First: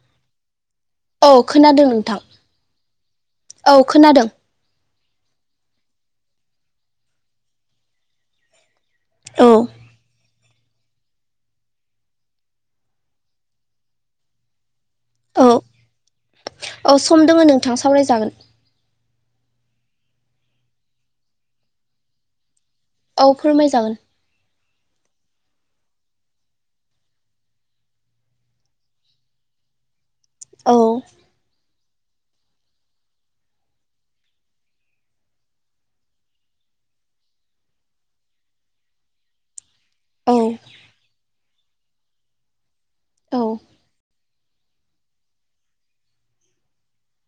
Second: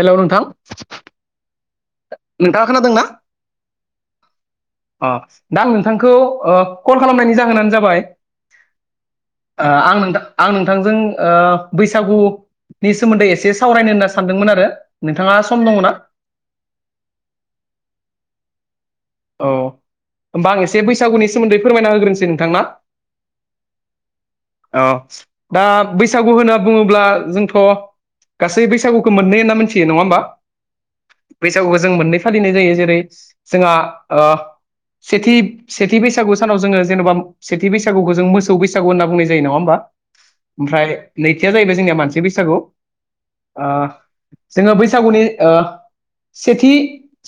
हेल' नोंथां। औ खोनादों नोंथां नोंथाङा खोनादोंना औ खोनादों। अ दा नोंथांखौ ओ कल खालामनायनि जाहोनानो जाबाय औ ओ आं नों आं नोंथांजों ओ बैसागुनि सोमोन्दै एसे सावरायनो होनना सानदोंमोन आरो नोंथाङा सम दङना? औ सम दोङो नोंथां सावरायजागोन। अह होमबा आं एसे बैसागुनि सोमोन्दै फोरमायना होग्रोनसै नोंथांना? औ फोरमाय जागोन। औ दा बैसागु होनोब्ला जोंथ' गासै बैसागुखौ मोननै होनना मोनथियो नङा होमबा? औ। बैसागुखौ जों मोननै फालिनाय जायो जेरै जोंहा ओ सेथि सेथि बैसागु सानाव जोङो जेनेबा सेथि बैसागुखौ जों मोसौ बैसागु होनना बुंनाय जायो नङा होमबा? औ ओमफ्राय नैथिया जाहैबाय जोंनिया मानसि बैसागु। औ ओ जोङो बैसागुनि ओ सेथि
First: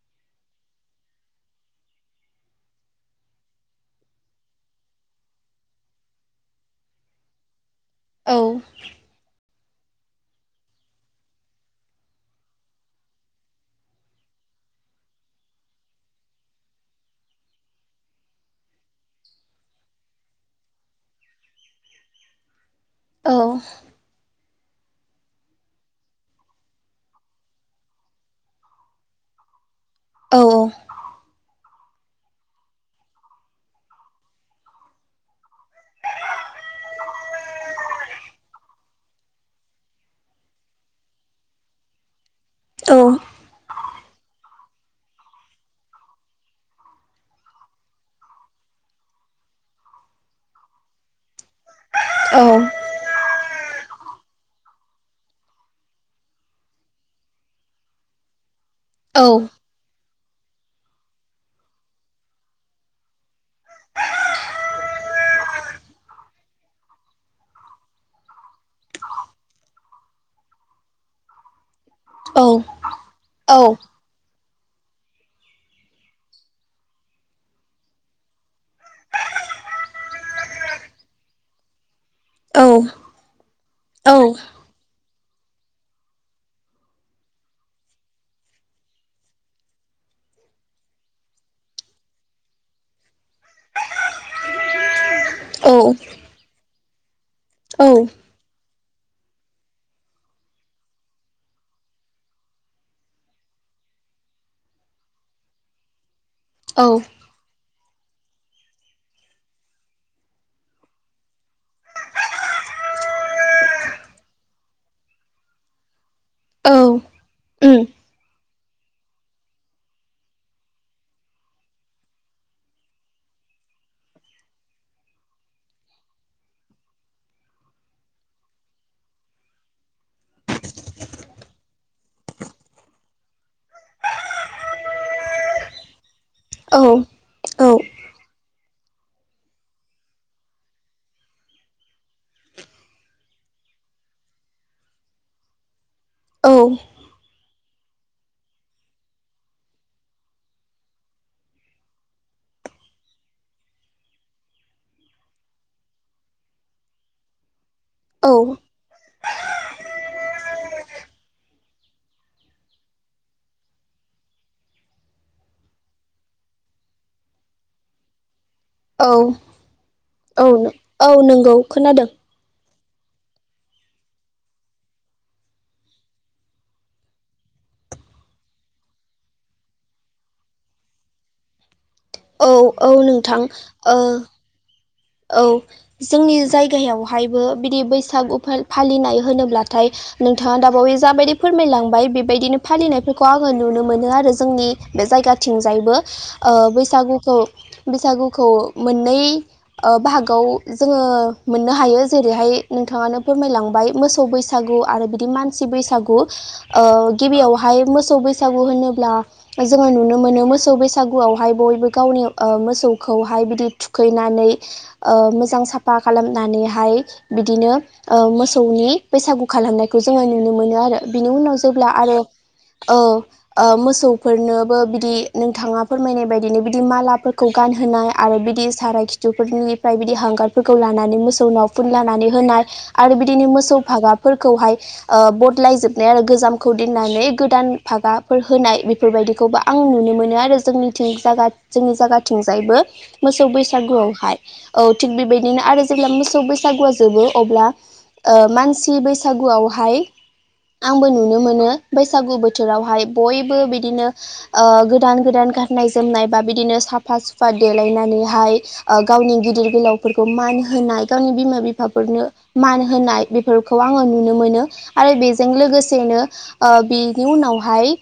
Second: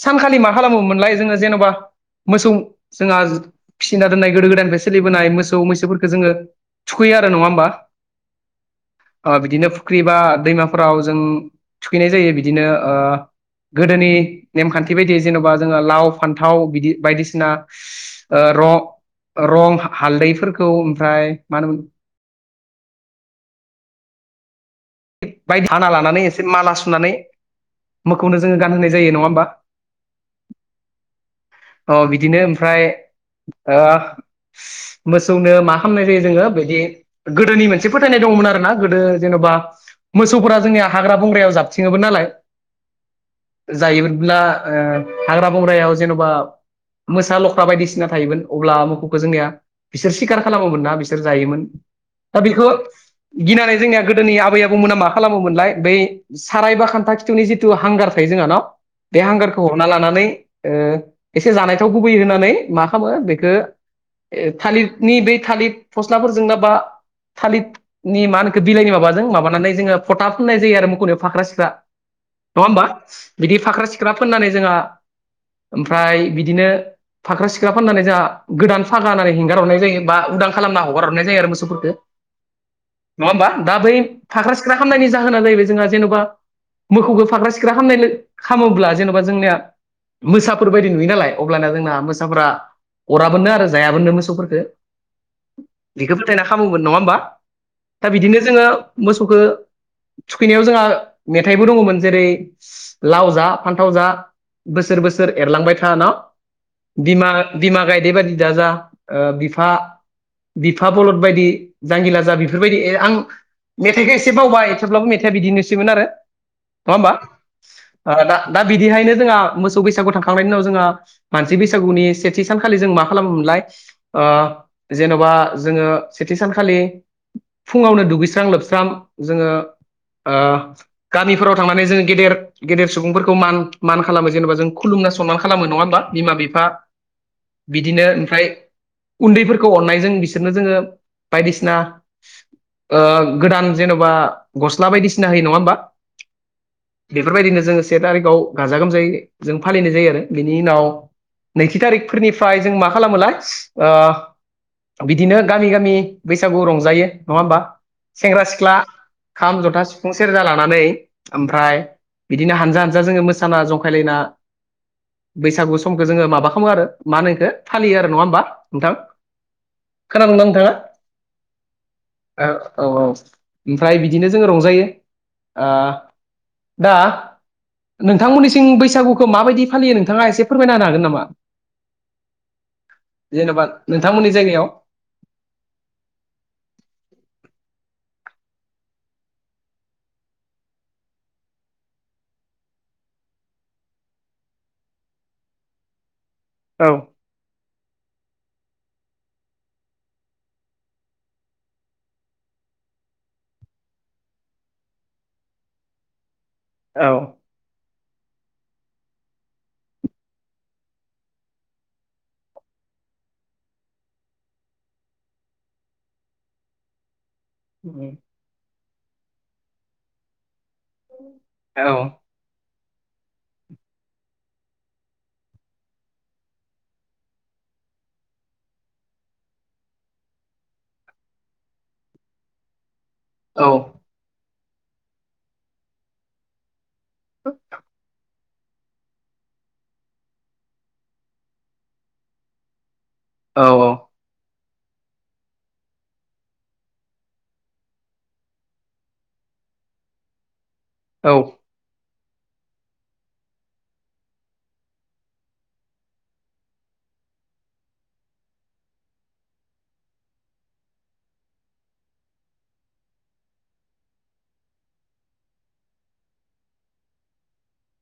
सानखालि मा खालामोमोनलाय जोङो जेन'बा मोसौ जोंहा फिसिना दोननाय गोदो गोदायनिफ्राय सोलिबोनाय मोसौ मैसोफोरखौ जोङो थुखैयो आरो नङा होमबा? औ ओ बिदिनो फुख्रि बा दैमाफोराव जों थुखैनाय जायो। बिदिनो ओ गोदोनि नेमखान्थि बायदि जेन'बा जोङो लाव फान फान्थाव बिदि बायदिसिना ओ रं रं हालदैफोरखौ ओमफ्राय मा होनोमोन औ। [unintelligible] बायदि हाना लानानै एसे माला सुनानै मोखौनो जोङो गानहोनाय जायो नङा होमबा? औ औ। औ बिदिनो ओ ओमफ्राय मोसौनो मा खालामनाय जायो जोङो बिदि गोदोनि मोनसे फोथायनाय दङमोन आरोना, गोदो जेन'बा मोसौफोरा जोंनिया हाग्रा बंग्रायाव जाथिङोमोन नालाय औ। जायोमोनब्ला ओ हाग्रा बंग्रायाव जेन'बा मोसा लख्रा बायदिसिना थायोमोन अब्ला मोखौखौ जोंनिया बिसोर सिखार खालामोमोन ना बिसोर जायोमोन, औ दा बेखौ गिनानै जोंनिया गोदोनि आबै आबौ मोना मा खालामोमोनलाय बै साराय बा खान्था खिथुनि जिथु हांगार थायो जोंहा न? बे हांगारखौ हरनना लानानै ओ एसे जानाय थाव गुबै होननानै मा खालामो बेखौ ओ थालिरनि बै थालिर फस्लाफोरजोंनो बा थालिथनि मा होनखो बिलाइनि माबाजों माबानानै जोङो फथा फुननाय जायो आरो मोखौनियाव फाख्रा सिख्रा नङा होमबा? बिदि फाख्रा सिख्रा फोननानै जोंहा ओमफ्राय बिदिनो फाख्रा-सिख्रा फाननानै जोंहा गोदान फागा होननानै हेंगारहरनाय जायो बा उदां खालामना हगारहरनाय जायो आरो मोसौफोरखौ। औ नङा होमबा दा बै फाख्रा-सिख्रा खालामामनायनि जाहोना जाहैबाय जोंहा जेन'बा मोसौखौ फाग्रा-सिख्रा खालामामनाय खालामोब्ला जेन'बा जोंनिया मोसाफोरबायायदि नुयो नालाय अब्लाना जोंना मोसाफ्रा अराबोनो आरो जायाबोनो मोसौफोरखौ बेखौ फोथायना खालामोमोन नङा होमबा दा औ बिदिनो जोङो मोसौखौ थुखैनायाव जोंहा मेथाइबो दङमोन जेरै लाव जा फान्थाव जा बोसोर बोसोर एरलांबाय था ना औ देबादि दाजा ओ बिफा बिफा बलद बायदि जांगिला जा बेफोरबायदि आं मेथाइखौ एसे बावबाय थेवब्लाबो मेथाइआ बिदिनोसैमोन आरो नङा होमबा ओम ओ दा बिदिहायनो जोंहा मोसौ बैसागु थांखांनायनिनाव जोंहा मानसि बैसागुनि सेथि सानखालि जों मा मा खालामोमोनलाय ओ जेन'बा जोङो सेथि सानखालि फुङावनो दुगैस्रां लोबस्रां जोङो ओ गामिफोराव थांनानै जोङो गेदेर गेदेर सुबुंफोरखौ मान मान खालामो जेनेबा जों खुलुम ना सनमान खालामो नङा होमबा बिमा-बिफा औ औ बिदिनो ओमफ्राय उन्दैफोरखौ अननायजों बिसोरनो जोङो बायदिसिना गोदान जेन'बा गस बायदिसिना होयो नङा हबा औ बेफोरबायदिनो जों से थारिखआव गाजा गोमजायै जों फालिनाय जायो आरो बिनि उनाव नैथि थारिखफोरनिफ्राय जों मा खालामोलाय ओ बिदिनो गामि गामि बैसागु रंजायो नङा होमबा सेंग्रा-सिख्ला खाम, जथा, सिफुं, सेर जालानानै ओमफ्राय बिदिनो हानजा हानजा जोङो मोसाना जंखायलायना बैसागु समखौ जोङो माबा खालामो आरो मा होनखो फालियो आरो नङा होमबा। नोंथां औ खोनादोंना औ नोंथाङा औ नंगौ खोनादों औ औ ओमफ्राय बिदिनो जोङो रंजायो ओ दा नोंथांमोननिसिम बैसागुखौ माबायदि फालियो नोंथाङा एसे फोरमायना होनो हागोन नामा? औ औ नोंथां जेनेबा ओ नोंथांमोननि जायगायाव औ जोंनि जायगायावहायबो बिदि बैसागु फालिनाय होनोब्लाथाय नोंथाङा दाबावै जाबायदि फोरमायलांबाय बेबायदिनो फालिनाय खौ आङो नुनो मोनो आरो जोंनि बे जायगाथिंजायबो ओ औ बैसागुखौ बैसागुखौ मोननै ओ बाहागोआव जोङो मोननो हायो जेरैहाय नोंथाङानो फोरमायलांबाय मोसौ बैसागु मानसि बैसागु ओ औ गिबियावह मो सौ बैसागु होनोब्ला जोङो नुनो मोनो मोसौ बैसागुआवहाय बयबो गावनि मोसौ खौहाय बिदि थुखैनानै ओ मोजां साफा खालामनानैहाय बिदिनो औ ओ मोसौनि बैसागु खालामनायखौ जोङो नुनो मोनो आरो बिनि उनाव जेब्ला आरो औ ओ मोसौफोरनोबो बिदि नोंथाङा फोरमायनाय बायदिनो बिदि मालाफोरखौ गान होनाय आरो बिदि साराय खि बिफोरनिफ्राय बिदि हांगारफोरखौ लानानै मोसौनाव फुनलानानै होनाय आरो बिदिनो औ मोसौ फागाफोरखौहाय ओ बदलायजोबनाय आरो गोजामखौ दोननानै गोदान भागा फोर होनाय बेफोरबायदिखौबो आं नुनो मोनो आरो जोंनिं जा जोंनि जायगाथिंजायबो। मोसौ औ बैसागुआवहाय औ थिग बेबायदिनो आरो जेब्ला मोसौ बैसागुआ जोबो अब्ला ओ मानसि बैसागुआवहाय आंबो औ नुनो मोनो बैसागु बोथोरावहाय बयबो बिदिनो ओ गोदान गोदान गाननाय जोमनाय बा बिदिनो सा फा-सुफा देलायनानैहाय ओ गावनि गिदिर गोलावफोरखौ मान होनाय गावनि बिमा-बिफाफोरनो मान होनाय बेफोरखौ आङो नुनो मोनो आरो बेजों लोगोसेनो ओ बेनि उनावहाय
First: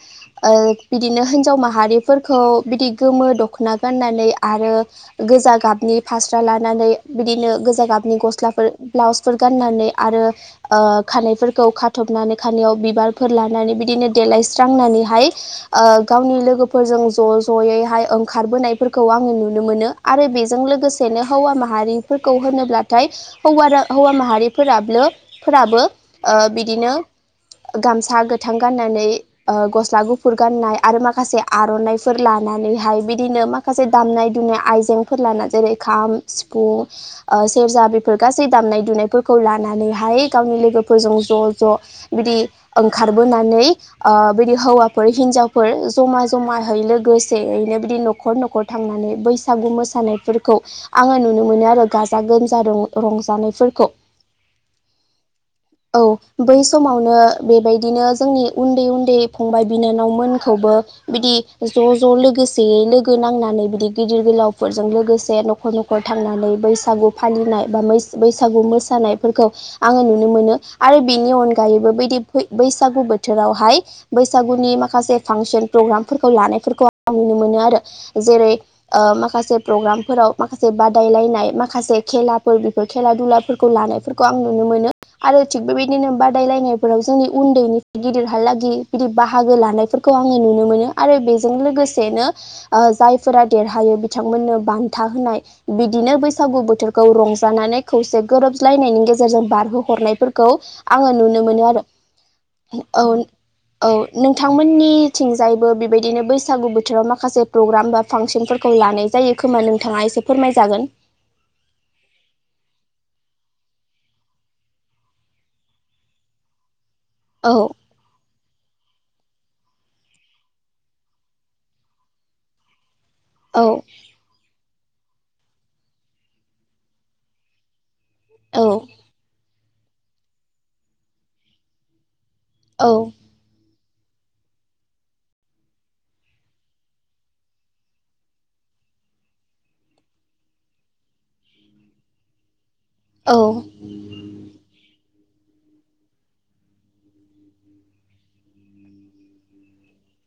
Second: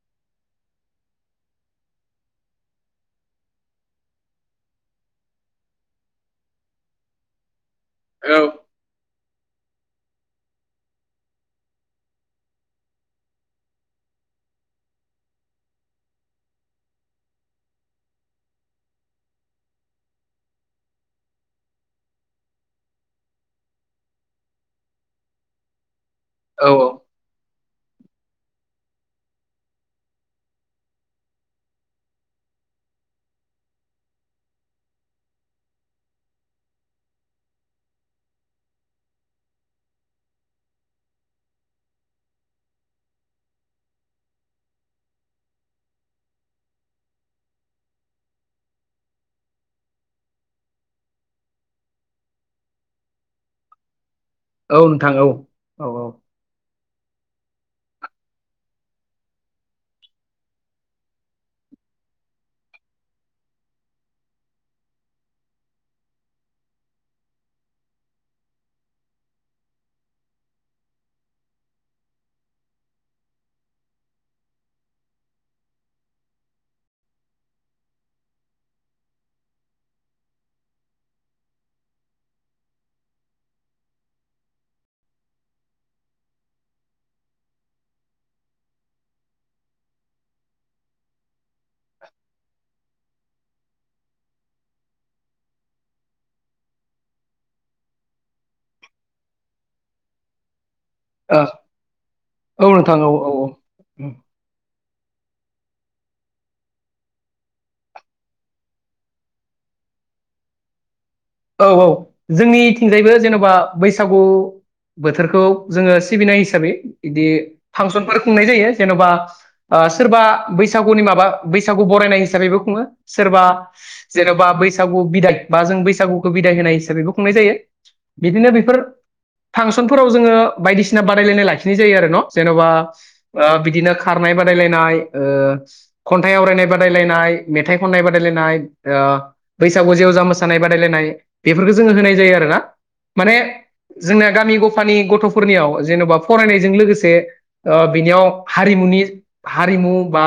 बिदिनो हिनजाव माहारिफोरखौ बिदि गोमो दख'ना गाननानै आरो गोजा गाब नि फास्रा लानानै बिदिनो गोजा गाबनि गस्लाफोर ब्लाउस गनानै आरो ओ खफोरखौ खाथबनानै खाव बिबारफोर लानानै बिदिनो देलायस्रांनानै ओ गावनि लोगोफोरजों ज' ज'ैाय ओंखारबोनायफोरखौ आं नुनो मोनो आरो बे जों लोगोसेनो हौवा माहारिफोरखौ होनोब्लाथाय हौवा माहारिफोराब फोराबो ओ औ बिदिनो गामसा गोथां गाननानै ओ गस्ला गुफुर गाननाय आरो माखासे आर'नाइफोर लानो नैहाय बिदिनो माखासे दामनाय दनाय आइजें फोर लाना जेरै खाम सिफुं ओ सेरजा बेफोर गासै दामनाय दुनायफोरखौ लानानै हाय गावनि लोगोफोरजों ज' ज' बिदि ओंखारबोनानै बिदि हौवाफोर हिनजावफोर जमा जमाहै लोगोसेनो बिदि न'खर न'खर थांनानै बैसागु मोस सानायफोरखौ आङो नुनो मोनो आरो गाजा गोमजा रंजानायफोरखौ औ नोंथां औ औ औ। समावनो बेबायदिनो जोंनि उन्दै उन्दै फंबाय बिनानावमोनखौबो बिदि ज' ज' लोगोसेयै लोगो नांनानै बिदि गिदिर गोलाव फोरजों लोगोसे न'खर न'खर थांनानै बैसागु फालिनाय बा बैसागु मोसानायफोरखौ आङो नुनो मोनो आरो बिनि अनगायैबो बैदि बैसागु बोथोरावहाय बैसागु नि माखासे फांसन प्रग्रामफोरखौ लानायफोरखौ आं नुनो मोनो आरो जेरै ओ माखासे माखासे प्रग्रामफोराव माखासे बादायलायनाय माखासे खेलाफोर बेफोर खेला दुलाफोरखौ लानायफोरखौ आं नुनो मोनो [inaudible] आरो थिग बेबायदिनो बादायलायनायफोराव जोंनि उन्दैनिफ्राय गिदिरहालागि बिदि बाहागो लानायफोरखौ आङो नुनो मोनो आरो बेजों लोगोसेनो जायफोरा देरहायो बिथांमोननो बान्था होनाय बिदिनो बैसागु बोथोरखौ रंजानानै खौसे गोरोबज्लायनायनि गे जेरजों बारहो हरनायफोरखौ आङो नुनो मोनो आरो। नोंथां औ औ नो औ औ औ नोंथांमोननि थिंजायैबो बेबायदिनो बैसागु बोथोराव माखासे प्रग्राम बा फांसनफोरखौ लानाय जायो खोमा नोंथाङा एसे फोरमायजागोन। औ औ जोंनिथिंजायबो जेनेबा बैसागु बोथोरखौ जोङो सिबिनाय हिसाबै बिदि औ फांसनफोर खुंनाय जायो जेन'बा ओ सोरबा बैसागुनि माबा बैसागु बरायनाय हिसाबैबो खुङो। सोरबा औ जेन'बा बैसागु बिदाय बा जों बैसागु बिदाय होनाय हिसाबैबो खुंनाय जायो। बिदिनो औ बेफोर फांसनफोराव जोङो बायदिसिना बादायलायनाय लाखिनाय जायो आरो न' जेन'बा औ ओ बिदिनो खारनाय बादायलायनाय, ओ खन्थाइ आवरायनाय बादायलायनाय, मेथाइ खननाय बादायलायनाय ओ ओ बैसागु जेवजा मोसानाय बादायलायनाय बेफोरखौ जोङो होनाय जायो आरोना। औ माने जोंना गामि गफानि गथ' फोरनियाव जेन'बा फरायनायजों लोगोसे ओ बिनियाव हारिमुनि हारिमु बा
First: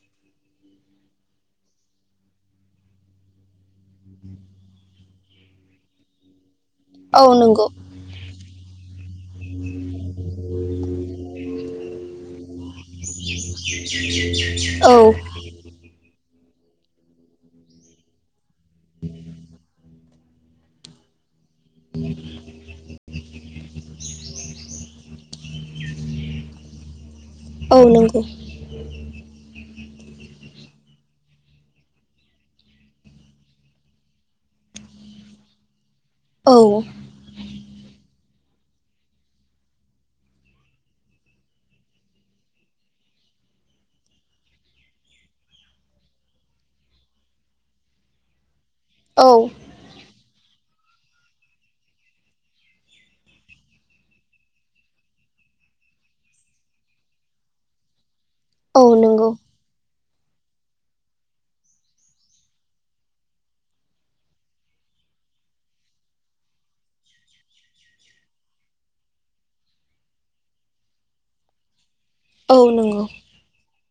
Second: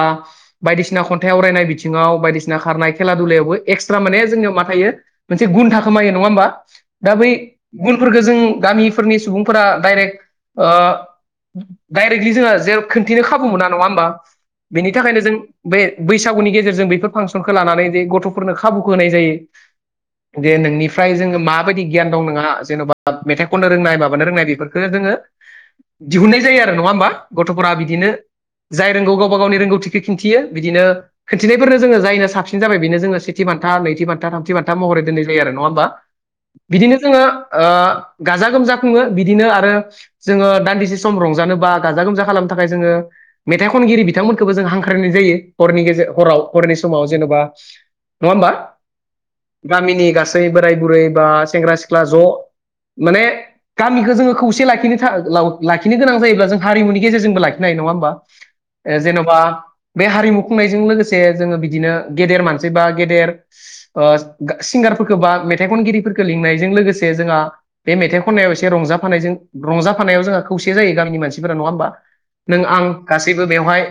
बायदिसिना खन्थाइ आवरायनाय बिथिङाव बायदिसिना खारनाय खेला दुलायावबो एक्सट्रा माने जोंनियाव मा थायो मोनसे गुन थाखोमायो नङा होमबा। दा औ बै नंगौ गुनफोरखौ जों गामिफोरनि सुबुंफोरा डाइरेक्ट ओ डाइरेक्टलि जोङो जेराव खोनन्थिनो खाबु मोना नङा होमबा बेनि औ थाखायनो जों बे बैसा गुनि गेजेरजों बेफोर फासनखौ लानानै गथ'फोरखौ खाबुखौ होनाय जायो। जे नोंनिफ्राय जोङो माबायदि गियान दं नङा जेन'बा मेथाइ खननो रोंनाय माबानो रोंनाय बेफोरखौ जोङो दिहुननाय जायो आरो नङा होमबा गथ'फोरा औ बिदिनो नंगौ जाय रोंगौ गावबा गावनि रोंगौथि खिन्थियो बिदिनो खोन्थिनायफोरनो जोङो जायनो साबसिन जाबाय बेनो जोङो सेथि बान्था नैथि बान्था थामथि बान्था महरै दोनै होयो आरो नङा होनबा औ बिदिनो जोङो ओ गाजा गोमजा खुङो बिदिनो आरो जोङो दान्दिसे सम रंजानोबा गाजा गोमजा खालामनो थाखाय जोङो मेथाइ खनगिरि बिथांमोनखौबो जों हांख्रायनाय जायो। हरनि गेजे हराव हरनि समाव जेन'बा नङा होमबा औ गामिनि गासै बोराय बुरै बा सेंग्रा सिख्ला ज' माने गामिखौ जोङो खौसे लाखिनो हायो नङा ओमबा। औ ए नंगौ जेन'बा बे हारिमु खुंनायजों लोगोसे जोङो बिदिनो गेदेर मानसि बा गेदेर ओ सिंगार फोरखो बा मेथाइ खनगिरिफोरखौ लिंनायजों लोगोसे जोंहा बे मेथाइ खननायाव एसे रंजाफानायजों रंजा फानायाव जोंहा खौसे जायो गामिनि मानसिफोरा नङा होमबा। औ नों आं नंगौ गासैबो बेवहाय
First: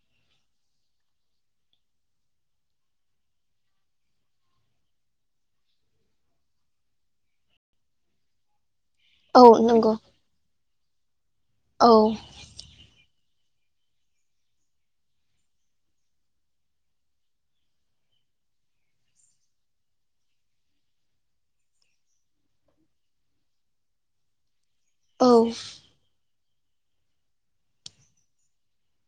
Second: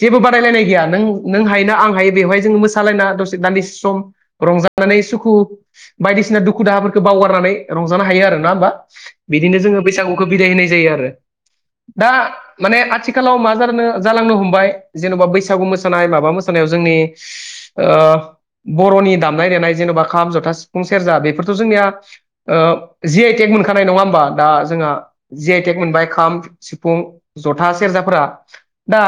जेबो बादायलायनाय गैया नों नों हायोना आं हायो बेवहाय जोङो मोसालायना दसे दान्दिसे सम रंजा नानै सुखु बायदिसिना दुखु दाहाफोरखौ बावगारनानै रंजानो हायो आरो नङा होमबा। औ बिदिनो जोङो नंगौ बैसागुखौ बिदाय होनाय जायो आरो। औ आथिखालाव मा जानो जालांनो हमबाय जेन'बा बैसागु मोसानाय माबा मोसानायाव जोंनि ओ बर'नि दामनाय देनाय जेन'बा खाम, जथा, सि फुं, सेरजा बेफोरथ' जोंनिया जि आइ टेक मोनखानाय नङा होमबा दा जोंहा औ जि आइ टेक मोनबाय खाम, सिफुं, जथा, सेरजाफोरा दा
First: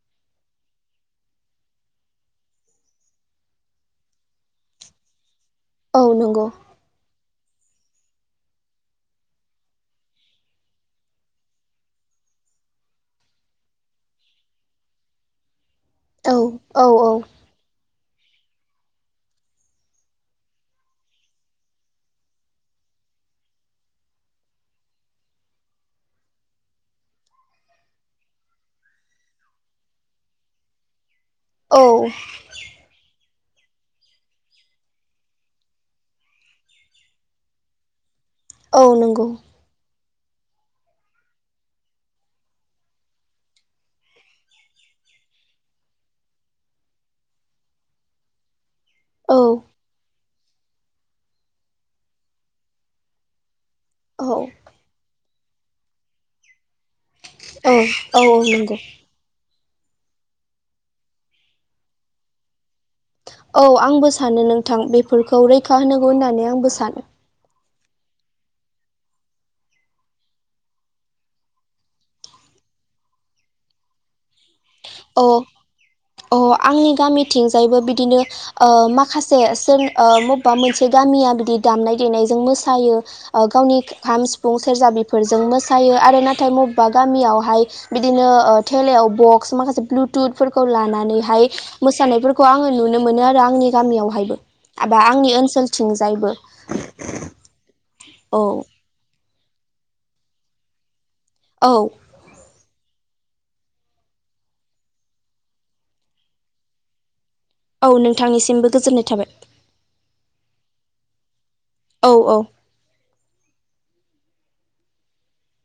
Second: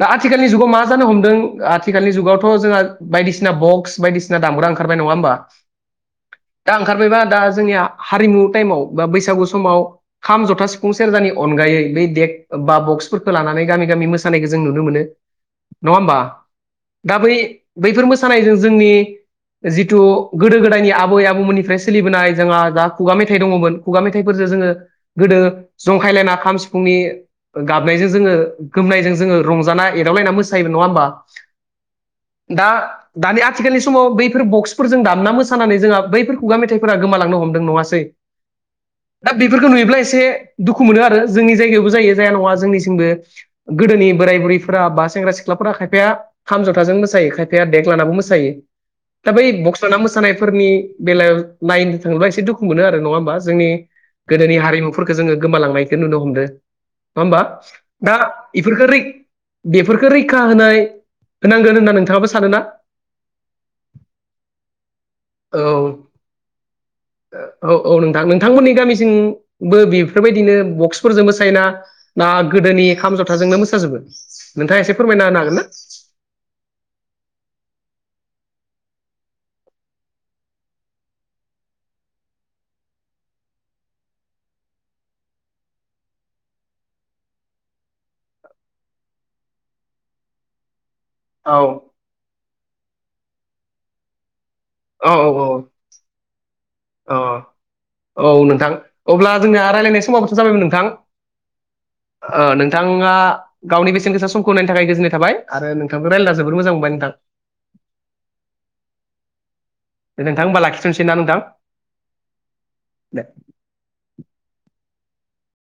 दा आथिखालनि जुगाव मा जानो हमदों आथिखालनि जुगावथ' जोंहा बायदिसिना बक्स बायदिसिना दामग्रा ओंखारबाय नङा होनबा। औ नंगौ दा ओंखारबायबा दा जोंनिया हारिमु टाइमाव बा बैसागु समाव खाम, जथा, सिफुं, सेरजानि अनगायै बै देक बा बक्सफोरखौ लानानै गामि गामि मोसानायखौ जों नुनो मोनो नङा होमबा औ औ दा बै बैफोर मोसानायजों जोंनि जिथु गोदो गोदायनि आबै आबौमोननिफ्राय सोलिबोनाय जोंहा जा खुगा मेथाइ दङमोन खुगा मेथाइफोरजों जोङो गोदो जोङो जंखायलायना खाम सिफुंनि गाबनायजों जोङो गोमनायजों जोङो रंजाना एदावलायनानै मोसायो नङा होमबा औ दा दानि आथिखालनि समाव बैफोर बक्सफोरजों दाब पा मोसानानै जोंहा बैफोर खुगा मेथाइफोरा गोमालांनो हमदों नङासै औ नंगौ दा बेफोरखौ नुयोब्ला एसे दुखु मोनो आरो जोंनि जायगायावबो जायो जाया नङा जोंनिसिमबो गोदोनि बोराय बुरैफोरा बा सेंग्रा सिख्लाफोरा खायफाया थामजथाजों मोसायो खायफाया देग्लानाबो मोसायो दा औ बै बक्सारा मोसानायफोरनि बेलायाव नायनो थाङोब्ला एसे दुखु मोनो आरो नङा होमबा जोंनि औ औ गोदोनि हारिमुफोरखौ जोङो गोमालांनायखौ नुनो हमदों नङा होमबा औ दा औ नंगौ इफोरखौ रै बेफोरखौ रैखा होनाय होनांगोन होनना नोंथाङाबो सानो ना। औ आंबो सानो नोंथां बेफोरखौ रैखा औ होनांगौ होननानै आंबो सानो। औ औ नोंथां नोंथांमोननि गामिसिंबो बेफोरबायदिनो बक्सफोरजोंबो सायना ना। [unintelligible] गोदोनि खाम जथाजोंनो मोसाजोबो नोंथाङा एसे औ फोरमायना होनो हागोन ना? अ आंनि गामिथिंजायबो बिदिनो ओ माखासे सोर ओ मबेबा मोनसे गामिया बिदि दामनाय देनायजों मोसायो गावनि खाम सिफुं सोरेरजा बिफोरजों मोसायो आरो नाथाय बबेबा गामियावहाय बिदिनो थेलायाव बक्स माखासे ब्लुथुथ फोरफोरखौ लानानैहाय औ मोसानायफोरखौ आङो नुनो मोनो आरो आंनि गामियावहायबो एबा औ आंनि औ ओनसोलथिं जायबो अ औ नोंथां अब्ला जोंनिया रायज्लायनाय समावथ जाबायमोन नोंथां औ नोंथां नोंथाङा गावनि बेसेन गोसा समखौ होनायनि थाखाय गोजोननाय थाबाय आरो नोंथांखौ रायल्लना जोबोर मोजां मोनबाय नोंथां औ नोंथांनिसिमबो गोजोननाय थाबाय नोंथां होमबा लाखिथनसै ना नोंथां औ औ दे